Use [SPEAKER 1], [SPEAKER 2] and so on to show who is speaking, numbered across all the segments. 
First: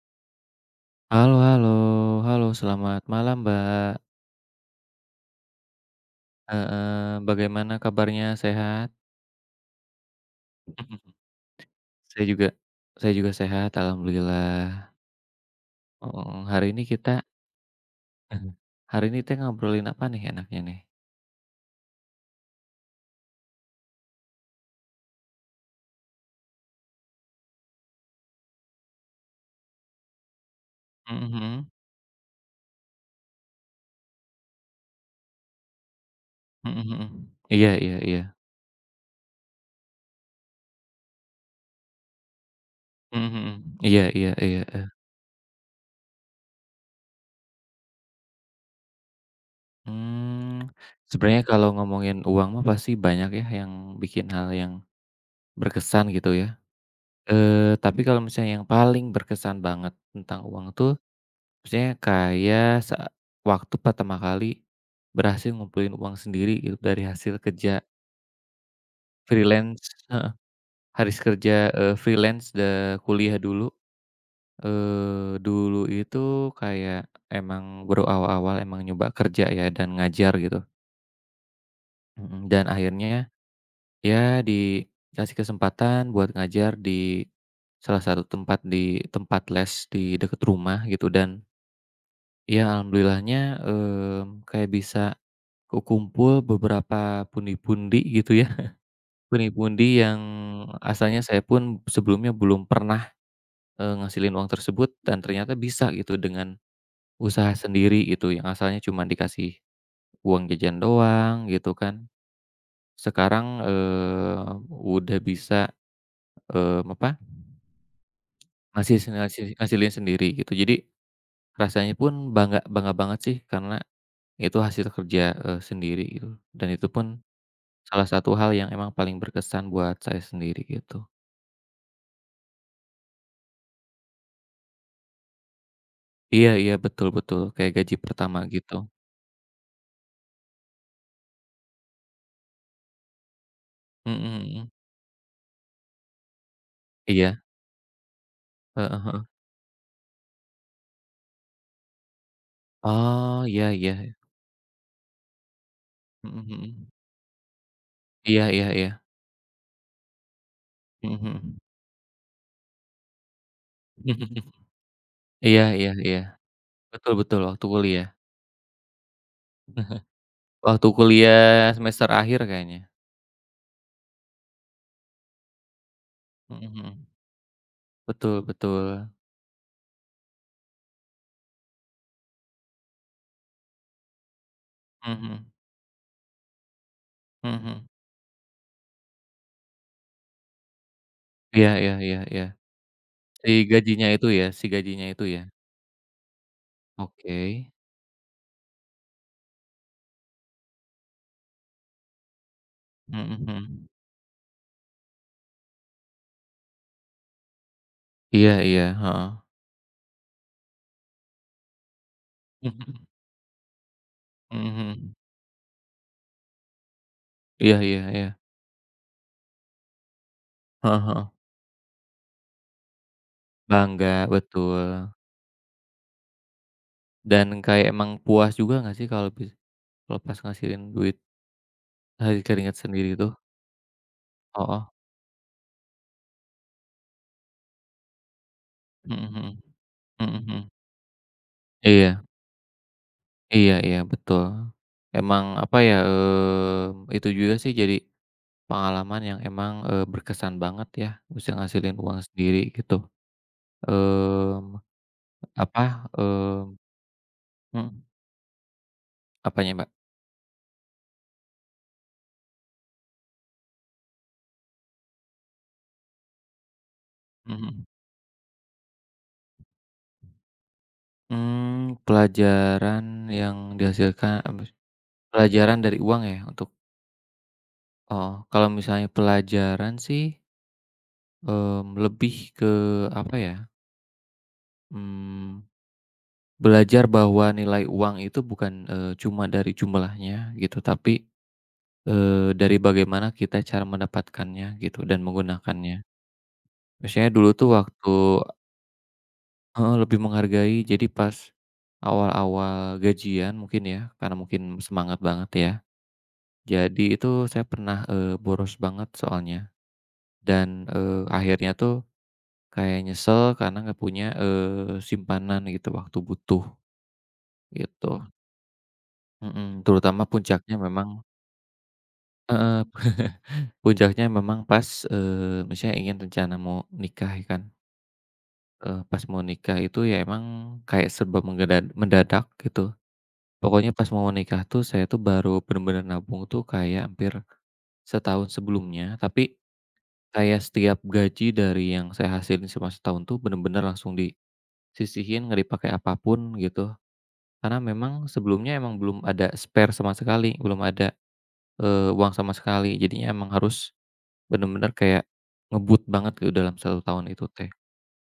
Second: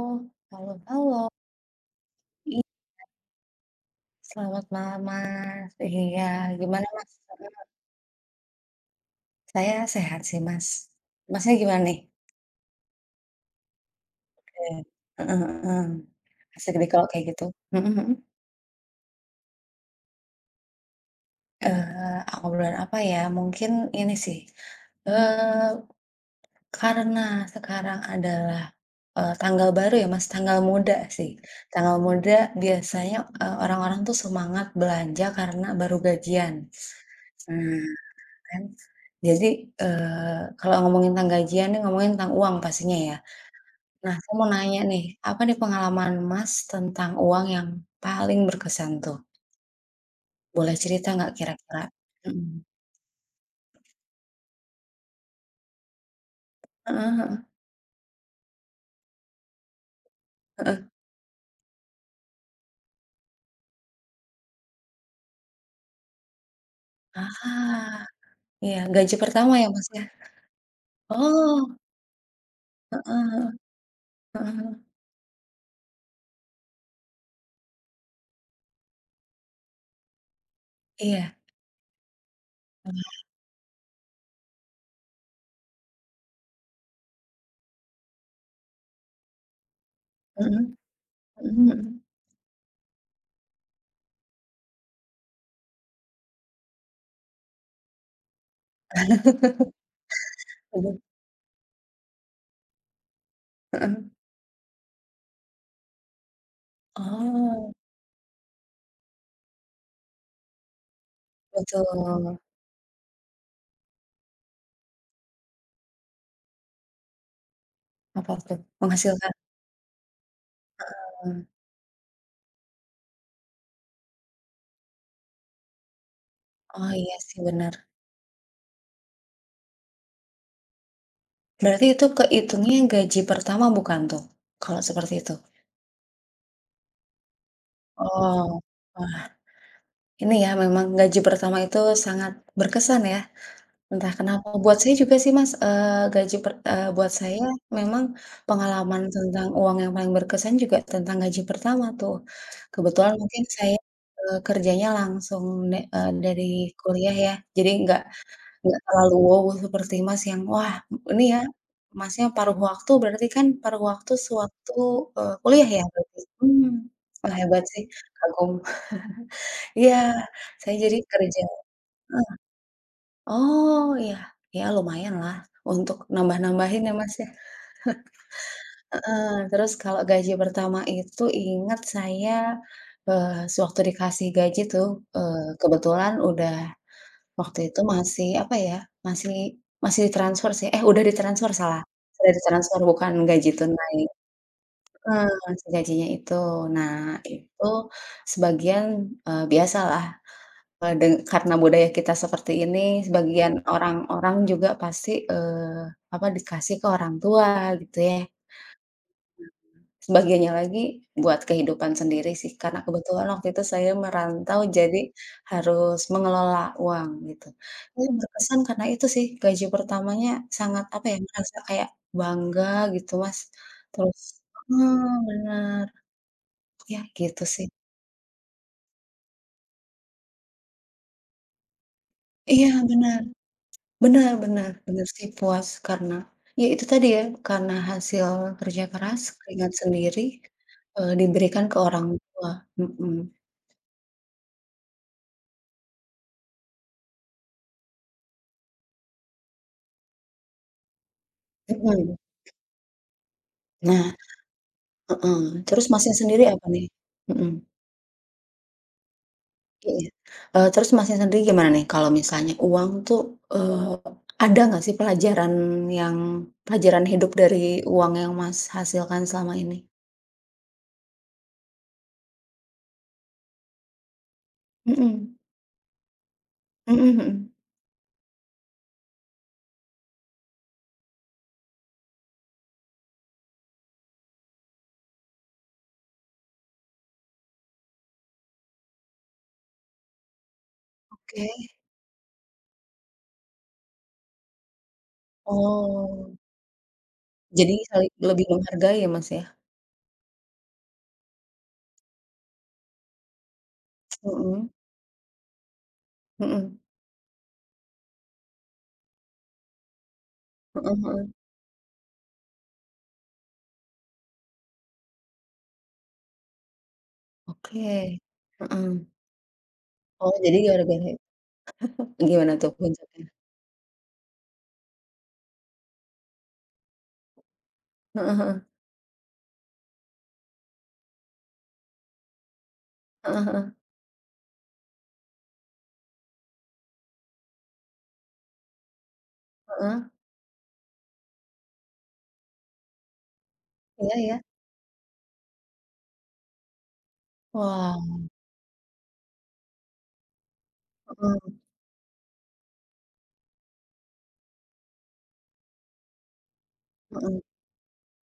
[SPEAKER 1] Oh, halo halo.
[SPEAKER 2] Halo halo halo,
[SPEAKER 1] Iya,
[SPEAKER 2] selamat malam, Mbak,
[SPEAKER 1] selamat malam, Mas. Iya, gimana, Mas?
[SPEAKER 2] heeh,
[SPEAKER 1] Heeh,
[SPEAKER 2] bagaimana kabarnya, sehat?
[SPEAKER 1] saya sehat sih, Mas. Masnya gimana nih?
[SPEAKER 2] Saya juga saya juga sehat,
[SPEAKER 1] Eee,
[SPEAKER 2] alhamdulillah,
[SPEAKER 1] heeh heeh.
[SPEAKER 2] heeh, hari
[SPEAKER 1] Asik
[SPEAKER 2] ini
[SPEAKER 1] deh kalau
[SPEAKER 2] kita
[SPEAKER 1] kayak gitu. Mhm mhm.
[SPEAKER 2] hari ini kita ngobrolin apa nih enaknya nih?
[SPEAKER 1] Eee, Obrolan apa ya, mungkin ini sih, eee, karena sekarang adalah, tanggal baru ya, Mas, tanggal muda
[SPEAKER 2] Mhm
[SPEAKER 1] sih.
[SPEAKER 2] mhm,
[SPEAKER 1] Tanggal muda biasanya, orang-orang tuh semangat belanja karena baru gajian.
[SPEAKER 2] mhm mhm, iya
[SPEAKER 1] Nah
[SPEAKER 2] iya iya,
[SPEAKER 1] kan. Jadi, kalau ngomongin tentang gajian nih ngomongin tentang uang pastinya ya.
[SPEAKER 2] mhm mhm, iya
[SPEAKER 1] Nah
[SPEAKER 2] iya
[SPEAKER 1] saya mau
[SPEAKER 2] iya,
[SPEAKER 1] nanya
[SPEAKER 2] eh,
[SPEAKER 1] nih, apa nih pengalaman Mas tentang uang yang paling berkesan tuh?
[SPEAKER 2] mmm,
[SPEAKER 1] Boleh cerita nggak
[SPEAKER 2] sebenarnya kalau
[SPEAKER 1] kira-kira?
[SPEAKER 2] ngomongin uang
[SPEAKER 1] Mhm.
[SPEAKER 2] mah pasti banyak ya yang bikin hal yang berkesan gitu ya,
[SPEAKER 1] Heeh heeh
[SPEAKER 2] tapi kalau misalnya yang paling berkesan banget tentang uang
[SPEAKER 1] heeh.
[SPEAKER 2] tuh, maksudnya kayak waktu pertama kali berhasil ngumpulin uang sendiri gitu dari hasil kerja
[SPEAKER 1] Ah, iya gaji pertama ya
[SPEAKER 2] freelance,
[SPEAKER 1] Mas ya?
[SPEAKER 2] heeh, kerja,
[SPEAKER 1] Oh,
[SPEAKER 2] freelance da
[SPEAKER 1] heeh
[SPEAKER 2] kuliah
[SPEAKER 1] heeh
[SPEAKER 2] dulu.
[SPEAKER 1] heeh heeh.
[SPEAKER 2] Dulu itu kayak emang baru awal-awal emang nyoba kerja ya dan ngajar gitu,
[SPEAKER 1] Iya.
[SPEAKER 2] mhm, dan
[SPEAKER 1] Mhm
[SPEAKER 2] akhirnya ya dikasih kesempatan buat ngajar di salah satu tempat, di tempat les di deket
[SPEAKER 1] mhm mhm.
[SPEAKER 2] rumah gitu, dan
[SPEAKER 1] Bener,
[SPEAKER 2] ya alhamdulillahnya, kayak bisa kekumpul beberapa pundi-pundi gitu ya, pundi-pundi yang asalnya saya pun sebelumnya belum pernah,
[SPEAKER 1] heeh.
[SPEAKER 2] ngasilin uang tersebut dan ternyata bisa gitu dengan usaha
[SPEAKER 1] Oh,
[SPEAKER 2] sendiri gitu, yang asalnya cuma dikasih uang jajan doang gitu
[SPEAKER 1] betul.
[SPEAKER 2] kan. Sekarang, udah bisa, eee, apa,
[SPEAKER 1] Apa tuh?
[SPEAKER 2] ngasis
[SPEAKER 1] Menghasilkan.
[SPEAKER 2] ngasi ngasilin sendiri gitu. Jadi rasanya pun bangga bangga banget sih karena itu hasil kerja, sendiri gitu dan itu
[SPEAKER 1] Oh
[SPEAKER 2] pun
[SPEAKER 1] iya sih bener.
[SPEAKER 2] salah satu hal yang emang paling berkesan buat saya sendiri gitu.
[SPEAKER 1] Berarti itu kehitungnya gaji pertama bukan tuh, kalau seperti itu?
[SPEAKER 2] Iya iya, betul betul, kayak gaji pertama
[SPEAKER 1] Oh,
[SPEAKER 2] gitu.
[SPEAKER 1] wah ini ya memang gaji pertama itu sangat berkesan ya, entah
[SPEAKER 2] Mhm
[SPEAKER 1] kenapa. Buat
[SPEAKER 2] mhm.
[SPEAKER 1] saya juga sih Mas, eee, gaji per eee, buat saya
[SPEAKER 2] Iya,
[SPEAKER 1] memang pengalaman
[SPEAKER 2] heeh heeh.
[SPEAKER 1] tentang uang yang paling berkesan juga tentang gaji pertama tuh. Kebetulan
[SPEAKER 2] Oh,
[SPEAKER 1] mungkin
[SPEAKER 2] iya
[SPEAKER 1] saya,
[SPEAKER 2] iya,
[SPEAKER 1] kerjanya langsung dari
[SPEAKER 2] mhm mhm.
[SPEAKER 1] kuliah ya, jadi nggak.
[SPEAKER 2] Iya iya
[SPEAKER 1] Nggak
[SPEAKER 2] iya,
[SPEAKER 1] terlalu wow seperti Mas yang, wah
[SPEAKER 2] mhm
[SPEAKER 1] ini ya,
[SPEAKER 2] mhm.
[SPEAKER 1] Masnya paruh waktu berarti kan paruh waktu sewaktu,
[SPEAKER 2] Iya
[SPEAKER 1] kuliah ya
[SPEAKER 2] iya iya,
[SPEAKER 1] berarti?
[SPEAKER 2] betul
[SPEAKER 1] Wah
[SPEAKER 2] betul,
[SPEAKER 1] hebat
[SPEAKER 2] waktu
[SPEAKER 1] sih,
[SPEAKER 2] kuliah.
[SPEAKER 1] kagum. Iya, saya
[SPEAKER 2] Waktu
[SPEAKER 1] jadi kerja
[SPEAKER 2] kuliah semester
[SPEAKER 1] heeh,
[SPEAKER 2] akhir kayaknya.
[SPEAKER 1] oh iya, ya lumayanlah untuk
[SPEAKER 2] Mhm
[SPEAKER 1] nambah-nambahin ya
[SPEAKER 2] mhm.
[SPEAKER 1] Mas ya,
[SPEAKER 2] Betul betul,
[SPEAKER 1] heeh, terus kalau gaji pertama itu ingat saya, sewaktu dikasih gaji tuh,
[SPEAKER 2] mhm mhm,
[SPEAKER 1] kebetulan udah.
[SPEAKER 2] mhm
[SPEAKER 1] Waktu itu
[SPEAKER 2] mhm.
[SPEAKER 1] masih, apa ya, masih masih ditransfer sih, eh udah ditransfer
[SPEAKER 2] Iya
[SPEAKER 1] salah,
[SPEAKER 2] iya iya
[SPEAKER 1] sudah
[SPEAKER 2] iya,
[SPEAKER 1] ditransfer bukan gaji
[SPEAKER 2] si
[SPEAKER 1] tunai
[SPEAKER 2] gajinya itu ya si gajinya itu
[SPEAKER 1] heeh,
[SPEAKER 2] ya?
[SPEAKER 1] si gajinya itu. Nah
[SPEAKER 2] Oke,
[SPEAKER 1] itu sebagian, biasalah, eee, deng karena budaya kita seperti ini
[SPEAKER 2] mhm
[SPEAKER 1] sebagian
[SPEAKER 2] mhm.
[SPEAKER 1] orang-orang juga pasti, apa, dikasih ke orang tua gitu ya.
[SPEAKER 2] Iya iya, heeh.
[SPEAKER 1] Sebagiannya lagi buat kehidupan sendiri sih, karena kebetulan waktu itu saya merantau
[SPEAKER 2] Mhm
[SPEAKER 1] jadi
[SPEAKER 2] mhm.
[SPEAKER 1] harus mengelola uang gitu.
[SPEAKER 2] Iya iya
[SPEAKER 1] Tapi
[SPEAKER 2] iya,
[SPEAKER 1] berkesan karena itu sih, gaji pertamanya sangat
[SPEAKER 2] heeh
[SPEAKER 1] apa ya,
[SPEAKER 2] heeh.
[SPEAKER 1] merasa kayak bangga gitu Mas, terus
[SPEAKER 2] Bangga,
[SPEAKER 1] heeh,
[SPEAKER 2] betul.
[SPEAKER 1] bener, ya gitu
[SPEAKER 2] Dan
[SPEAKER 1] sih.
[SPEAKER 2] kayak emang puas juga nggak sih kalau kalau pas ngasihin duit dari
[SPEAKER 1] Iya
[SPEAKER 2] keringat sendiri
[SPEAKER 1] bener,
[SPEAKER 2] tuh?
[SPEAKER 1] bener bener
[SPEAKER 2] Heeh,
[SPEAKER 1] bener sih puas karena ya itu tadi ya, karena hasil kerja keras,
[SPEAKER 2] mhm mhm,
[SPEAKER 1] keringat sendiri,
[SPEAKER 2] mhm mhm.
[SPEAKER 1] diberikan ke orang
[SPEAKER 2] Iya
[SPEAKER 1] tua, mhm
[SPEAKER 2] iya iya, betul. Emang apa ya, itu juga sih jadi pengalaman yang emang, berkesan banget ya, bisa ngasilin
[SPEAKER 1] mhm.
[SPEAKER 2] uang sendiri gitu.
[SPEAKER 1] Nah,
[SPEAKER 2] Mmm,
[SPEAKER 1] heeh,
[SPEAKER 2] apa,
[SPEAKER 1] terus Masnya sendiri apa
[SPEAKER 2] mmm
[SPEAKER 1] nih? Mhm,
[SPEAKER 2] mhm, apanya, Mbak?
[SPEAKER 1] iya. Terus Masnya sendiri gimana nih kalau misalnya uang tuh, eee, ada nggak sih yang pelajaran hidup dari
[SPEAKER 2] Mhm.
[SPEAKER 1] uang yang Mas hasilkan selama ini?
[SPEAKER 2] Pelajaran yang dihasilkan,
[SPEAKER 1] Mhm,
[SPEAKER 2] pelajaran dari uang ya untuk.
[SPEAKER 1] mhm mhm.
[SPEAKER 2] Oh, kalau misalnya pelajaran sih, lebih ke apa ya, mmm, belajar bahwa nilai uang itu bukan, cuma dari jumlahnya gitu, tapi,
[SPEAKER 1] Oke,
[SPEAKER 2] dari bagaimana kita cara mendapatkannya gitu dan menggunakannya.
[SPEAKER 1] oh,
[SPEAKER 2] Biasanya dulu tuh
[SPEAKER 1] jadi
[SPEAKER 2] waktu
[SPEAKER 1] saling lebih menghargai ya, Mas, ya?
[SPEAKER 2] heeh, lebih menghargai jadi pas awal-awal gajian mungkin ya, karena
[SPEAKER 1] Mhm,
[SPEAKER 2] mungkin semangat banget ya,
[SPEAKER 1] mhm,
[SPEAKER 2] jadi itu saya pernah, boros banget soalnya dan,
[SPEAKER 1] heeh heeh,
[SPEAKER 2] akhirnya tuh kayak nyesel karena nggak punya, simpanan gitu waktu butuh,
[SPEAKER 1] oke,
[SPEAKER 2] gitu.
[SPEAKER 1] heeh.
[SPEAKER 2] Mhm, terutama
[SPEAKER 1] Oh, jadi
[SPEAKER 2] puncaknya memang
[SPEAKER 1] gara-gara gimana tuh
[SPEAKER 2] heeh,
[SPEAKER 1] puncaknya?
[SPEAKER 2] puncaknya memang pas, misalnya ingin rencana mau nikah ya kan,
[SPEAKER 1] Heeh heeh,
[SPEAKER 2] pas mau nikah itu ya emang kayak serba menggeda mendadak gitu.
[SPEAKER 1] heeh heeh,
[SPEAKER 2] Pokoknya pas mau nikah tuh saya tuh baru bener-bener nabung tuh kayak hampir setahun sebelumnya, tapi
[SPEAKER 1] heeh,
[SPEAKER 2] kayak setiap gaji dari yang saya hasilin selama setahun tuh bener-bener langsung
[SPEAKER 1] iya iya.
[SPEAKER 2] disisihin, nggak dipakai apa pun gitu. Karena
[SPEAKER 1] Wah,
[SPEAKER 2] memang sebelumnya emang belum ada spare sama sekali, belum ada,
[SPEAKER 1] mhm,
[SPEAKER 2] uang sama sekali. Jadinya emang harus bener-bener kayak ngebut banget gitu dalam satu tahun
[SPEAKER 1] mhm.
[SPEAKER 2] itu teh.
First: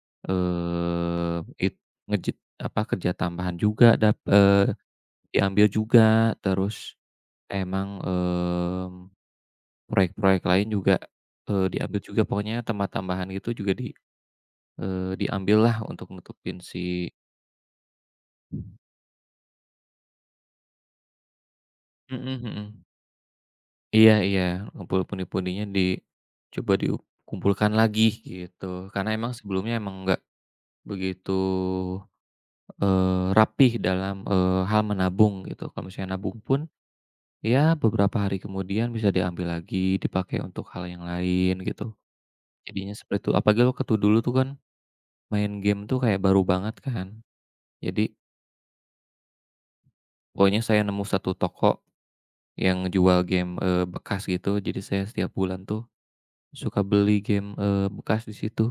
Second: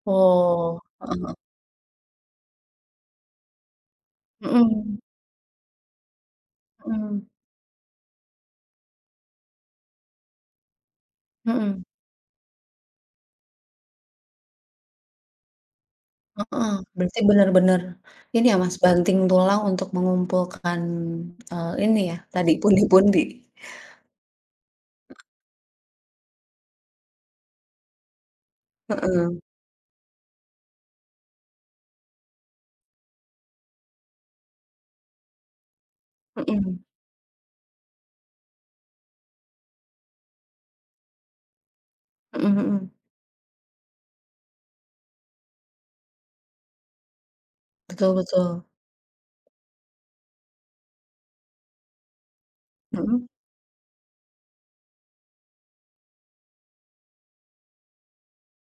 [SPEAKER 1] Oh, heeh,
[SPEAKER 2] Eee, it ngejit apa, kerja tambahan juga
[SPEAKER 1] mhm
[SPEAKER 2] diambil juga, terus
[SPEAKER 1] mhm
[SPEAKER 2] emang, proyek-proyek lain juga,
[SPEAKER 1] mhm,
[SPEAKER 2] diambil juga. Pokoknya tema tambahan gitu juga di, eh, diambil lah untuk nutupin
[SPEAKER 1] heeh,
[SPEAKER 2] si
[SPEAKER 1] berarti bener-bener ini ya, Mas, banting tulang untuk mengumpulkan, ini ya,
[SPEAKER 2] mhm
[SPEAKER 1] tadi
[SPEAKER 2] mhm.
[SPEAKER 1] pundi-pundi.
[SPEAKER 2] Iya iya, ngumpul pundi-pundinya dicoba dikumpulkan lagi gitu. Karena
[SPEAKER 1] Heeh,
[SPEAKER 2] emang sebelumnya emang nggak begitu, rapih dalam, hal menabung gitu. Kalau misalnya nabung pun,
[SPEAKER 1] mhm
[SPEAKER 2] ya beberapa hari kemudian bisa diambil lagi, dipakai untuk hal yang lain gitu.
[SPEAKER 1] mhm mhm,
[SPEAKER 2] Jadinya seperti itu, apalagi waktu dulu tuh kan main game tuh kayak baru banget kan. Jadi
[SPEAKER 1] betul betul,
[SPEAKER 2] pokoknya saya nemu satu toko yang
[SPEAKER 1] mhm,
[SPEAKER 2] jual game, bekas gitu, jadi saya setiap bulan tuh suka beli game, bekas di situ.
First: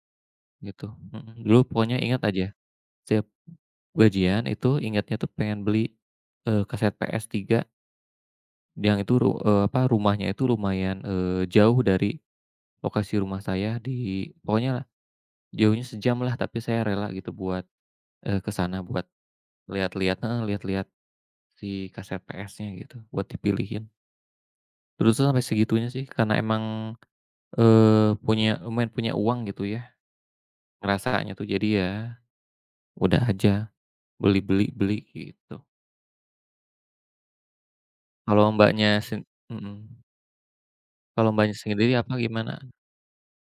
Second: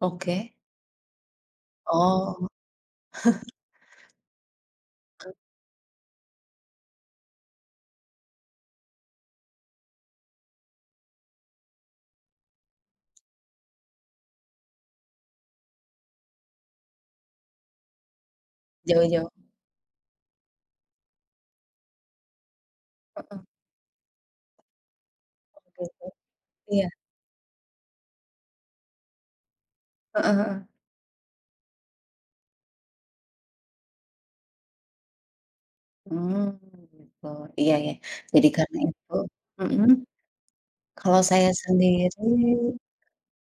[SPEAKER 1] oke.
[SPEAKER 2] Gitu, mhm, dulu pokoknya ingat
[SPEAKER 1] Oh,
[SPEAKER 2] aja, setiap gajian itu ingatnya tuh pengen beli, kaset PS3 yang itu rumahnya itu lumayan, jauh dari lokasi rumah saya di pokoknya jauhnya sejam lah, tapi saya rela gitu buat, ke sana buat
[SPEAKER 1] jauh-jauh,
[SPEAKER 2] lihat-lihat, heeh, lihat-lihat si kaset PS-nya gitu, buat
[SPEAKER 1] heeh,
[SPEAKER 2] dipilihin. Dulu tuh sampai segitunya
[SPEAKER 1] gitu,
[SPEAKER 2] sih karena
[SPEAKER 1] iya,
[SPEAKER 2] emang, punya lumayan punya uang gitu ya,
[SPEAKER 1] heeh heeh,
[SPEAKER 2] ngerasanya tuh. Jadi ya udah aja beli beli beli, gitu.
[SPEAKER 1] mmm, gitu, iya ya,
[SPEAKER 2] Kalau
[SPEAKER 1] jadi karena
[SPEAKER 2] Mbaknya
[SPEAKER 1] itu
[SPEAKER 2] sen mhm,
[SPEAKER 1] mhm, kalau
[SPEAKER 2] kalau
[SPEAKER 1] saya
[SPEAKER 2] Mbaknya sendiri
[SPEAKER 1] sendiri.
[SPEAKER 2] apa gimana?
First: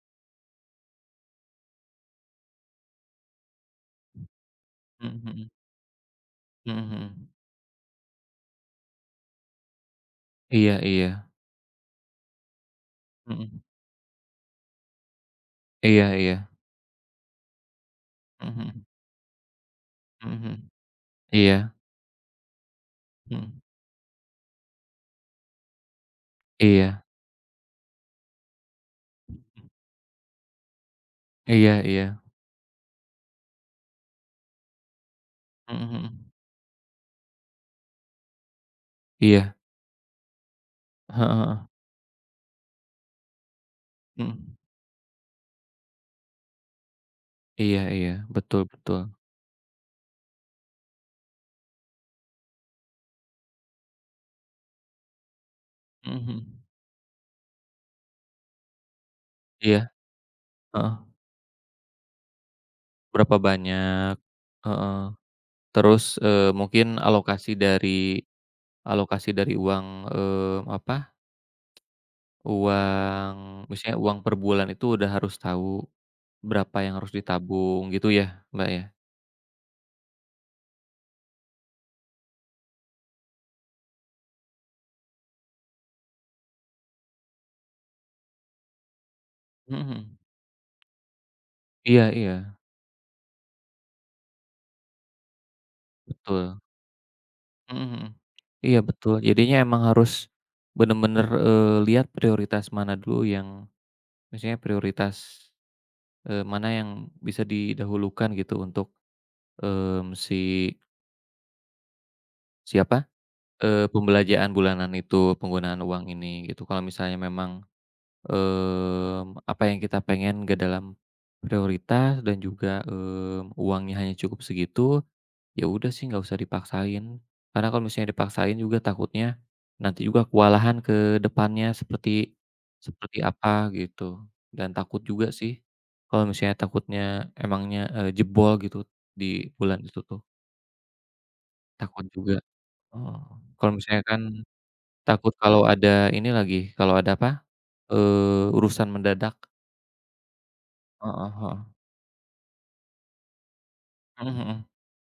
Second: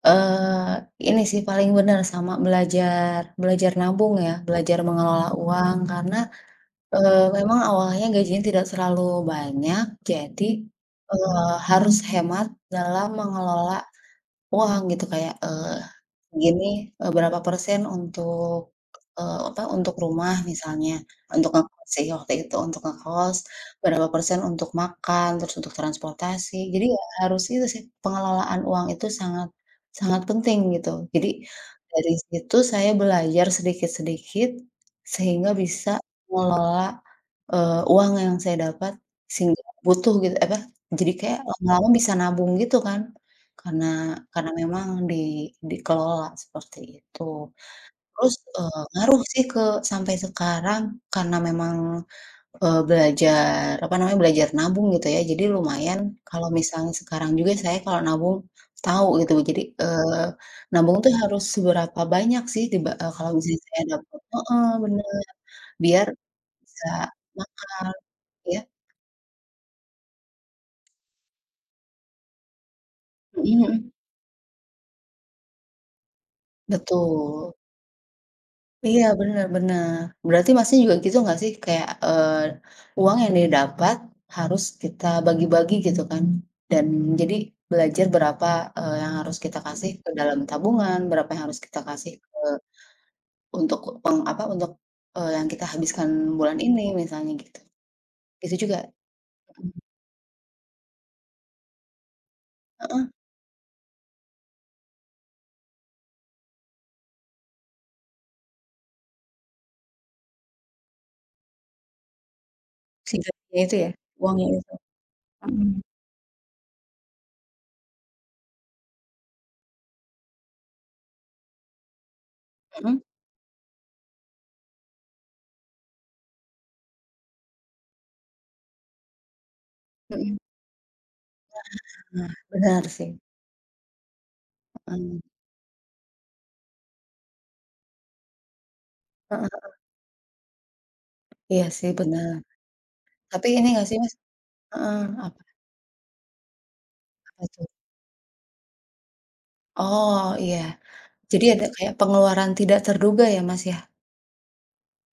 [SPEAKER 1] Eee, ini sih paling bener sama belajar belajar nabung ya, belajar
[SPEAKER 2] Mhm
[SPEAKER 1] mengelola
[SPEAKER 2] mhm,
[SPEAKER 1] uang karena,
[SPEAKER 2] mhm mhm.
[SPEAKER 1] memang awalnya gajinya tidak terlalu banyak jadi,
[SPEAKER 2] Iya iya,
[SPEAKER 1] eee, harus hemat dalam
[SPEAKER 2] mhm,
[SPEAKER 1] mengelola uang gitu kayak,
[SPEAKER 2] iya iya,
[SPEAKER 1] segini, berapa persen
[SPEAKER 2] mhm
[SPEAKER 1] untuk,
[SPEAKER 2] mhm,
[SPEAKER 1] apa, untuk
[SPEAKER 2] mhm
[SPEAKER 1] rumah
[SPEAKER 2] mhm,
[SPEAKER 1] misalnya, untuk
[SPEAKER 2] iya,
[SPEAKER 1] ngekos sih waktu itu, untuk ngekos,
[SPEAKER 2] mhm,
[SPEAKER 1] berapa persen untuk makan, terus untuk transportasi. Jadi ya
[SPEAKER 2] iya,
[SPEAKER 1] harus itu sih, pengelolaan uang itu sangat sangat penting gitu. Jadi
[SPEAKER 2] iya iya,
[SPEAKER 1] dari situ saya belajar sedikit-sedikit sehingga
[SPEAKER 2] mhm
[SPEAKER 1] bisa
[SPEAKER 2] mhm,
[SPEAKER 1] mengelola, uang yang saya dapat
[SPEAKER 2] iya,
[SPEAKER 1] sehingga butuh gitu, apa, jadi
[SPEAKER 2] heeh
[SPEAKER 1] kayak
[SPEAKER 2] heeh,
[SPEAKER 1] lama-lama bisa nabung gitu kan. Karena karena
[SPEAKER 2] mhm,
[SPEAKER 1] memang di dikelola seperti itu.
[SPEAKER 2] iya iya,
[SPEAKER 1] Terus,
[SPEAKER 2] betul betul,
[SPEAKER 1] ngaruh sih ke sampai sekarang karena memang, belajar, apa namanya, belajar nabung gitu ya. Jadi lumayan
[SPEAKER 2] mhm
[SPEAKER 1] kalau
[SPEAKER 2] mhm,
[SPEAKER 1] misalnya sekarang juga saya kalau nabung tahu gitu. Jadi,
[SPEAKER 2] iya, heeh,
[SPEAKER 1] nabung tuh harus seberapa banyak sih kalau
[SPEAKER 2] berapa
[SPEAKER 1] misalnya saya
[SPEAKER 2] banyak,
[SPEAKER 1] dapat heeh,
[SPEAKER 2] heeh,
[SPEAKER 1] bener, biar
[SPEAKER 2] terus,
[SPEAKER 1] bisa
[SPEAKER 2] mungkin
[SPEAKER 1] mak
[SPEAKER 2] alokasi dari
[SPEAKER 1] ya
[SPEAKER 2] alokasi dari uang, uang
[SPEAKER 1] mhm mhm,
[SPEAKER 2] misalnya uang per bulan itu udah harus tahu. Berapa yang harus
[SPEAKER 1] betul.
[SPEAKER 2] ditabung gitu ya, Mbak, ya?
[SPEAKER 1] Iya, bener bener. Berarti Masnya juga gitu nggak sih? Kayak, uang yang didapat harus kita bagi-bagi gitu kan, dan jadi belajar berapa, yang harus kita
[SPEAKER 2] Mhm
[SPEAKER 1] kasih ke
[SPEAKER 2] mhm.
[SPEAKER 1] dalam tabungan, berapa yang harus kita
[SPEAKER 2] Iya
[SPEAKER 1] kasih
[SPEAKER 2] iya,
[SPEAKER 1] ke untuk apa, untuk, yang kita habiskan bulan
[SPEAKER 2] betul.
[SPEAKER 1] ini misalnya gitu.
[SPEAKER 2] Mhm mhm.
[SPEAKER 1] Itu
[SPEAKER 2] Iya
[SPEAKER 1] juga
[SPEAKER 2] betul, jadinya emang harus bener-bener, lihat prioritas mana dulu yang misalnya prioritas, mana yang bisa didahulukan gitu untuk, mmm, si siapa,
[SPEAKER 1] si gajinya itu ya? Uangnya
[SPEAKER 2] pembelanjaan
[SPEAKER 1] itu?
[SPEAKER 2] bulanan itu,
[SPEAKER 1] Mhm.
[SPEAKER 2] penggunaan uang ini gitu. Kalau misalnya memang, apa yang kita pengen gak dalam prioritas dan juga,
[SPEAKER 1] Mhm?
[SPEAKER 2] uangnya hanya cukup segitu, ya udah sih nggak usah dipaksain, karena kalau misalnya dipaksain juga takutnya nanti juga
[SPEAKER 1] Mhm.
[SPEAKER 2] kewalahan ke depannya seperti
[SPEAKER 1] Nah, benar sih,
[SPEAKER 2] seperti apa gitu, dan takut
[SPEAKER 1] mhm,
[SPEAKER 2] juga sih kalau misalnya takutnya emangnya, jebol gitu di
[SPEAKER 1] heeh,
[SPEAKER 2] bulan itu tuh,
[SPEAKER 1] iya sih
[SPEAKER 2] takut
[SPEAKER 1] bener.
[SPEAKER 2] juga. Heeh,
[SPEAKER 1] Tapi ini
[SPEAKER 2] kalau
[SPEAKER 1] nggak sih
[SPEAKER 2] misalnya
[SPEAKER 1] Mas
[SPEAKER 2] kan
[SPEAKER 1] heeh,
[SPEAKER 2] takut
[SPEAKER 1] apa
[SPEAKER 2] kalau ada ini lagi, kalau ada
[SPEAKER 1] apa
[SPEAKER 2] apa,
[SPEAKER 1] tuh?
[SPEAKER 2] urusan mendadak.
[SPEAKER 1] Oh, iya.
[SPEAKER 2] Heeh
[SPEAKER 1] Jadi
[SPEAKER 2] heeh.
[SPEAKER 1] ada kayak pengeluaran tidak terduga ya, Mas, ya?
[SPEAKER 2] Mhm mhm.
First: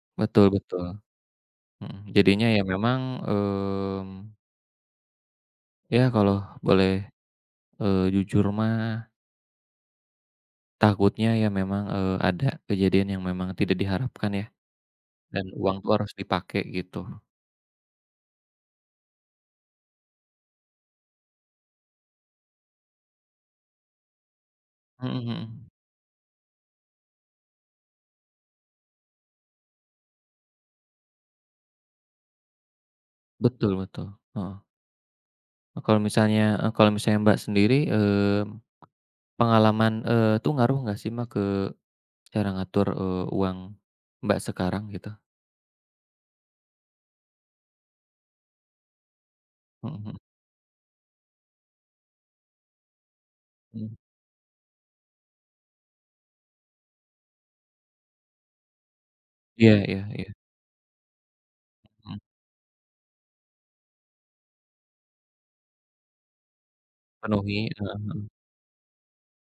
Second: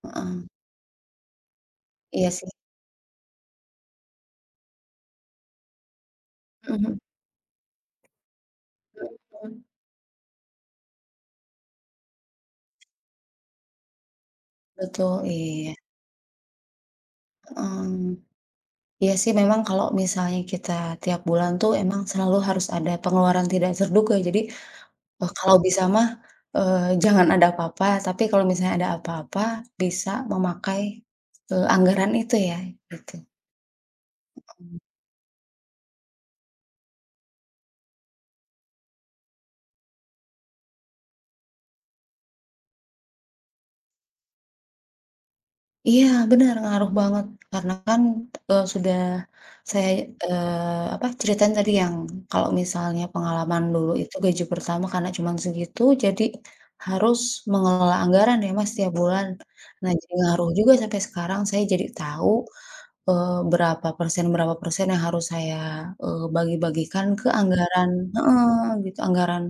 [SPEAKER 1] Heeh,
[SPEAKER 2] Betul betul. Mhm,
[SPEAKER 1] iya
[SPEAKER 2] jadinya
[SPEAKER 1] sih.
[SPEAKER 2] ya memang, mmm, ya kalau boleh.
[SPEAKER 1] Mhm
[SPEAKER 2] Jujur
[SPEAKER 1] mhm
[SPEAKER 2] mah
[SPEAKER 1] mhm,
[SPEAKER 2] takutnya ya memang, ada kejadian yang memang tidak diharapkan ya,
[SPEAKER 1] betul,
[SPEAKER 2] dan
[SPEAKER 1] iya,
[SPEAKER 2] uang tuh harus dipakai gitu.
[SPEAKER 1] mhm. Iya sih memang kalau misalnya kita tiap bulan tuh emang selalu harus ada pengeluaran tidak terduga. Jadi,
[SPEAKER 2] Mhm
[SPEAKER 1] kalau
[SPEAKER 2] mhm.
[SPEAKER 1] bisa mah, jangan ada apa-apa, tapi kalau misalnya ada apa-apa bisa memakai, anggaran itu ya, gitu.
[SPEAKER 2] Betul betul, heeh. Nah, kalau misalnya kalau misalnya Mbak sendiri, pengalaman, itu ngaruh nggak sih Mbak ke cara ngatur, uang Mbak sekarang gitu?
[SPEAKER 1] Iya, benar, ngaruh banget. Karena kan, sudah saya,
[SPEAKER 2] Mhm mhm
[SPEAKER 1] apa, ceritain tadi yang kalau misalnya pengalaman dulu
[SPEAKER 2] mhm.
[SPEAKER 1] itu gaji pertama karena cuman segitu, jadi harus mengelola anggaran ya, Mas, tiap bulan.
[SPEAKER 2] Iya
[SPEAKER 1] Nah,
[SPEAKER 2] iya
[SPEAKER 1] jadi
[SPEAKER 2] iya,
[SPEAKER 1] ngaruh juga sampai sekarang saya jadi
[SPEAKER 2] mhm.
[SPEAKER 1] tahu berapa persen yang harus saya, bagi-bagikan ke
[SPEAKER 2] Penuhi,
[SPEAKER 1] anggaran
[SPEAKER 2] heeh heeh.
[SPEAKER 1] heeh, gitu, anggaran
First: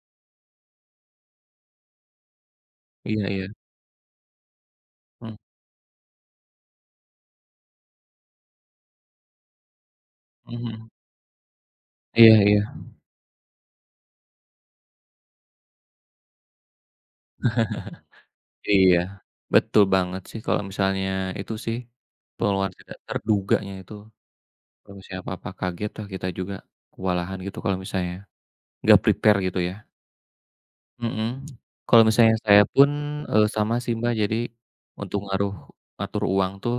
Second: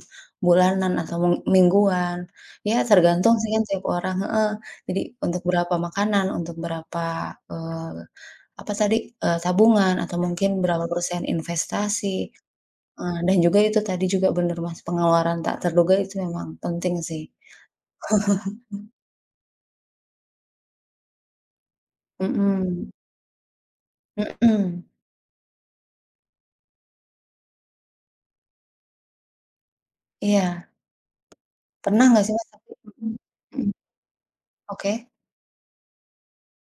[SPEAKER 1] bulanan atau mingguan. Ya
[SPEAKER 2] Iya
[SPEAKER 1] tergantung
[SPEAKER 2] iya,
[SPEAKER 1] sih kan tiap orang heeh, jadi
[SPEAKER 2] mhm
[SPEAKER 1] untuk berapa makanan, untuk berapa, eee, apa tadi, tabungan atau mungkin
[SPEAKER 2] mhm
[SPEAKER 1] berapa
[SPEAKER 2] mhm.
[SPEAKER 1] persen investasi,
[SPEAKER 2] Iya iya
[SPEAKER 1] dan juga itu tadi juga bener Mas, pengeluaran tak terduga itu memang penting sih.
[SPEAKER 2] iya. Betul banget sih kalau misalnya itu sih, pengeluaran
[SPEAKER 1] Mhm,
[SPEAKER 2] tidak terduganya itu.
[SPEAKER 1] mhm,
[SPEAKER 2] Kalau misalnya apa-apa kaget lah kita juga kewalahan gitu kalau misalnya nggak prepare gitu ya.
[SPEAKER 1] iya.
[SPEAKER 2] Mhm. Kalau
[SPEAKER 1] Pernah nggak sih
[SPEAKER 2] misalnya
[SPEAKER 1] Mas,
[SPEAKER 2] saya
[SPEAKER 1] tapi
[SPEAKER 2] pun,
[SPEAKER 1] mhm, mhm,
[SPEAKER 2] sama sih Mbak, jadi
[SPEAKER 1] oke,
[SPEAKER 2] untuk ngaruh ngatur uang tuh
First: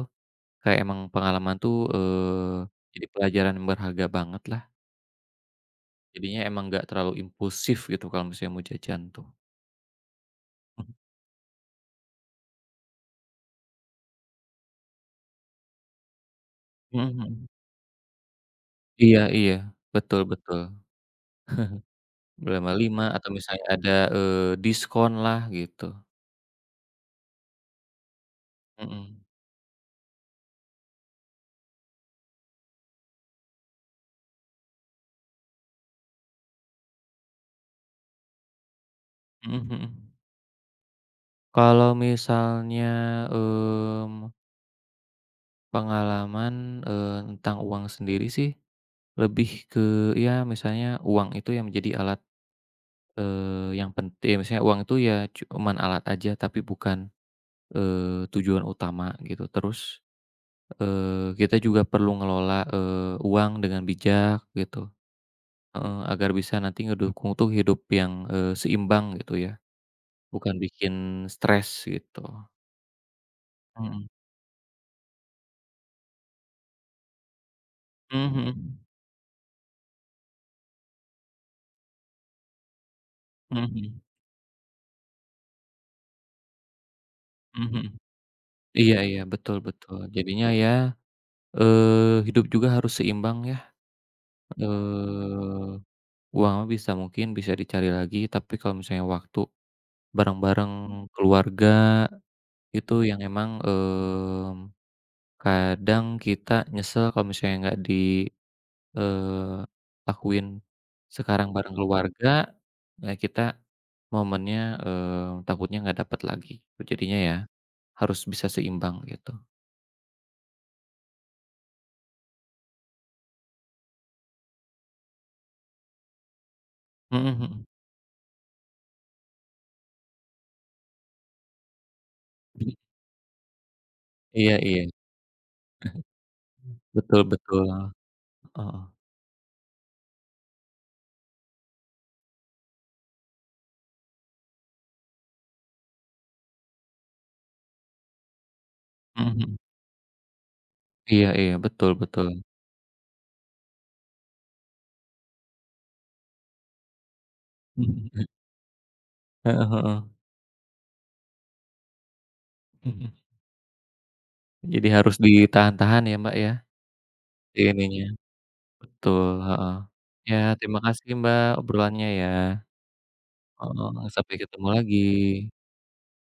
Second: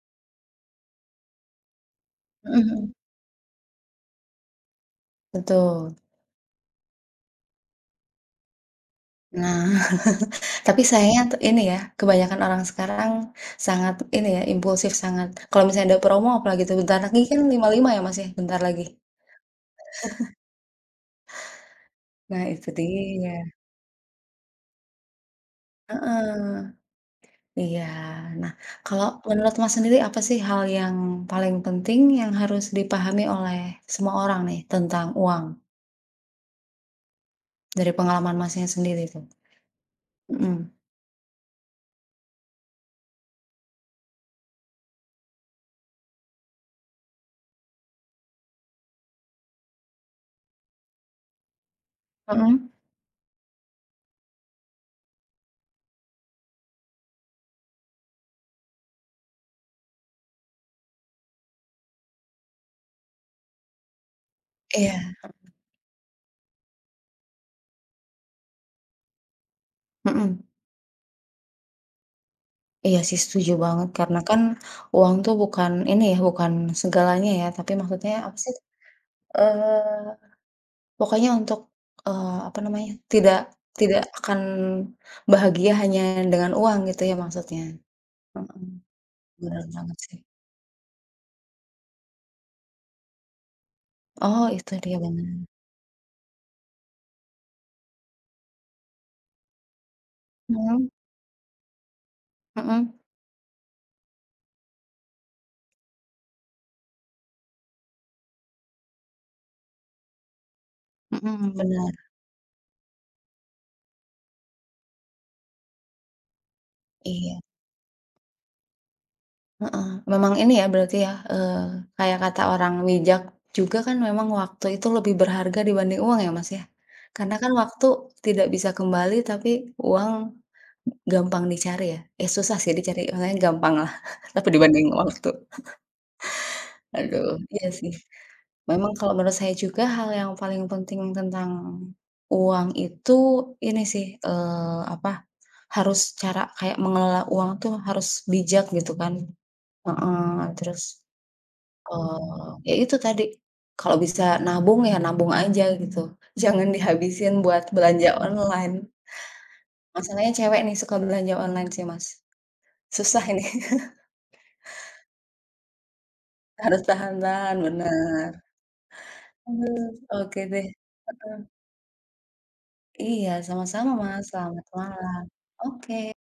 [SPEAKER 2] kayak emang pengalaman tuh,
[SPEAKER 1] mhm mhm.
[SPEAKER 2] jadi pelajaran berharga banget lah.
[SPEAKER 1] Betul.
[SPEAKER 2] Jadinya emang nggak terlalu impulsif gitu kalau misalnya mau jajan tuh.
[SPEAKER 1] Nah, tapi sayangnya tuh ini ya, kebanyakan orang sekarang sangat ini ya, impulsif sangat. Kalau misalnya ada promo apalagi tuh bentar
[SPEAKER 2] Mhm
[SPEAKER 1] lagi kan
[SPEAKER 2] mhm.
[SPEAKER 1] 55 ya, Mas, ya, bentar lagi.
[SPEAKER 2] Iya iya, betul betul.
[SPEAKER 1] Nah, itu
[SPEAKER 2] Berlima-lima atau
[SPEAKER 1] dia.
[SPEAKER 2] misalnya ada, diskon lah gitu.
[SPEAKER 1] Heeh, iya. Nah, kalau
[SPEAKER 2] Mhm.
[SPEAKER 1] menurut Mas sendiri apa sih hal yang paling penting yang harus dipahami oleh semua orang nih tentang uang dari pengalaman Masnya sendiri tuh?
[SPEAKER 2] Mhm mhm.
[SPEAKER 1] Mhm.
[SPEAKER 2] Kalau misalnya, mmm, pengalaman, tentang uang sendiri sih lebih ke ya misalnya uang itu yang menjadi alat,
[SPEAKER 1] Mhm?
[SPEAKER 2] yang penting misalnya uang itu ya cuman alat aja tapi bukan, eee, tujuan utama gitu. Terus, kita juga perlu ngelola, uang dengan bijak gitu,
[SPEAKER 1] Iya,
[SPEAKER 2] heeh, agar bisa nanti ngedukung tuh hidup yang, seimbang gitu ya,
[SPEAKER 1] mhm.
[SPEAKER 2] bukan bikin stres gitu.
[SPEAKER 1] Iya sih setuju banget
[SPEAKER 2] Mhm,
[SPEAKER 1] karena kan uang tuh bukan ini ya, bukan segalanya ya, tapi maksudnya apa
[SPEAKER 2] mhm
[SPEAKER 1] sih,
[SPEAKER 2] mhm,
[SPEAKER 1] eee, pokoknya untuk, apa namanya, tidak
[SPEAKER 2] mhm
[SPEAKER 1] tidak
[SPEAKER 2] mhm,
[SPEAKER 1] akan bahagia hanya dengan uang gitu ya maksudnya?
[SPEAKER 2] mhm mhm.
[SPEAKER 1] Mhm,
[SPEAKER 2] Iya iya, betul
[SPEAKER 1] bener banget
[SPEAKER 2] betul.
[SPEAKER 1] sih.
[SPEAKER 2] Jadinya ya, hidup juga harus seimbang ya,
[SPEAKER 1] Oh itu dia bener.
[SPEAKER 2] eee, uang mah bisa mungkin bisa dicari lagi, tapi kalau misalnya waktu bareng-bareng
[SPEAKER 1] Mhm,
[SPEAKER 2] keluarga
[SPEAKER 1] mhm,
[SPEAKER 2] itu yang emang, kadang kita nyesel kalau misalnya nggak di eee, lakuin sekarang
[SPEAKER 1] mhm,
[SPEAKER 2] bareng
[SPEAKER 1] bener,
[SPEAKER 2] keluarga, nah kita momennya, takutnya nggak dapet lagi. Jadinya ya
[SPEAKER 1] iya.
[SPEAKER 2] harus bisa seimbang gitu.
[SPEAKER 1] Heeh, memang ini ya berarti ya, kayak kata orang bijak juga kan memang waktu itu lebih berharga dibanding uang ya, Mas, ya?
[SPEAKER 2] Mhm
[SPEAKER 1] Karena kan
[SPEAKER 2] mhm.
[SPEAKER 1] waktu tidak bisa kembali tapi uang gampang dicari ya, eh, susah sih dicari, maksudnya gampang lah tapi
[SPEAKER 2] Iya
[SPEAKER 1] dibanding
[SPEAKER 2] iya.
[SPEAKER 1] waktu.
[SPEAKER 2] Betul
[SPEAKER 1] Aduh, iya sih.
[SPEAKER 2] betul, heeh,
[SPEAKER 1] Memang kalau menurut saya juga hal yang paling penting tentang uang itu ini sih, apa, harus cara kayak mengelola uang tuh harus bijak gitu kan.
[SPEAKER 2] mhm mhm,
[SPEAKER 1] Heeh, terus.
[SPEAKER 2] iya iya, betul betul,
[SPEAKER 1] Oh, ya itu tadi, kalau bisa nabung ya nabung aja gitu, jangan dihabisin buat belanja
[SPEAKER 2] mhm.
[SPEAKER 1] online.
[SPEAKER 2] Heeh heeh,
[SPEAKER 1] Masalahnya cewek nih suka belanja online sih, Mas.
[SPEAKER 2] mhm.
[SPEAKER 1] Susah ini,
[SPEAKER 2] Jadi harus ditahan-tahan ya, Mbak, ya,
[SPEAKER 1] harus tahan-tahan,
[SPEAKER 2] si ininya,
[SPEAKER 1] bener.
[SPEAKER 2] betul, heeh,
[SPEAKER 1] Aduh,
[SPEAKER 2] ya
[SPEAKER 1] oke deh.
[SPEAKER 2] terima kasih, Mbak, obrolannya ya,
[SPEAKER 1] Iya, sama-sama
[SPEAKER 2] heeh,
[SPEAKER 1] Mas,
[SPEAKER 2] sampai
[SPEAKER 1] selamat
[SPEAKER 2] ketemu lagi.
[SPEAKER 1] malam. Oke.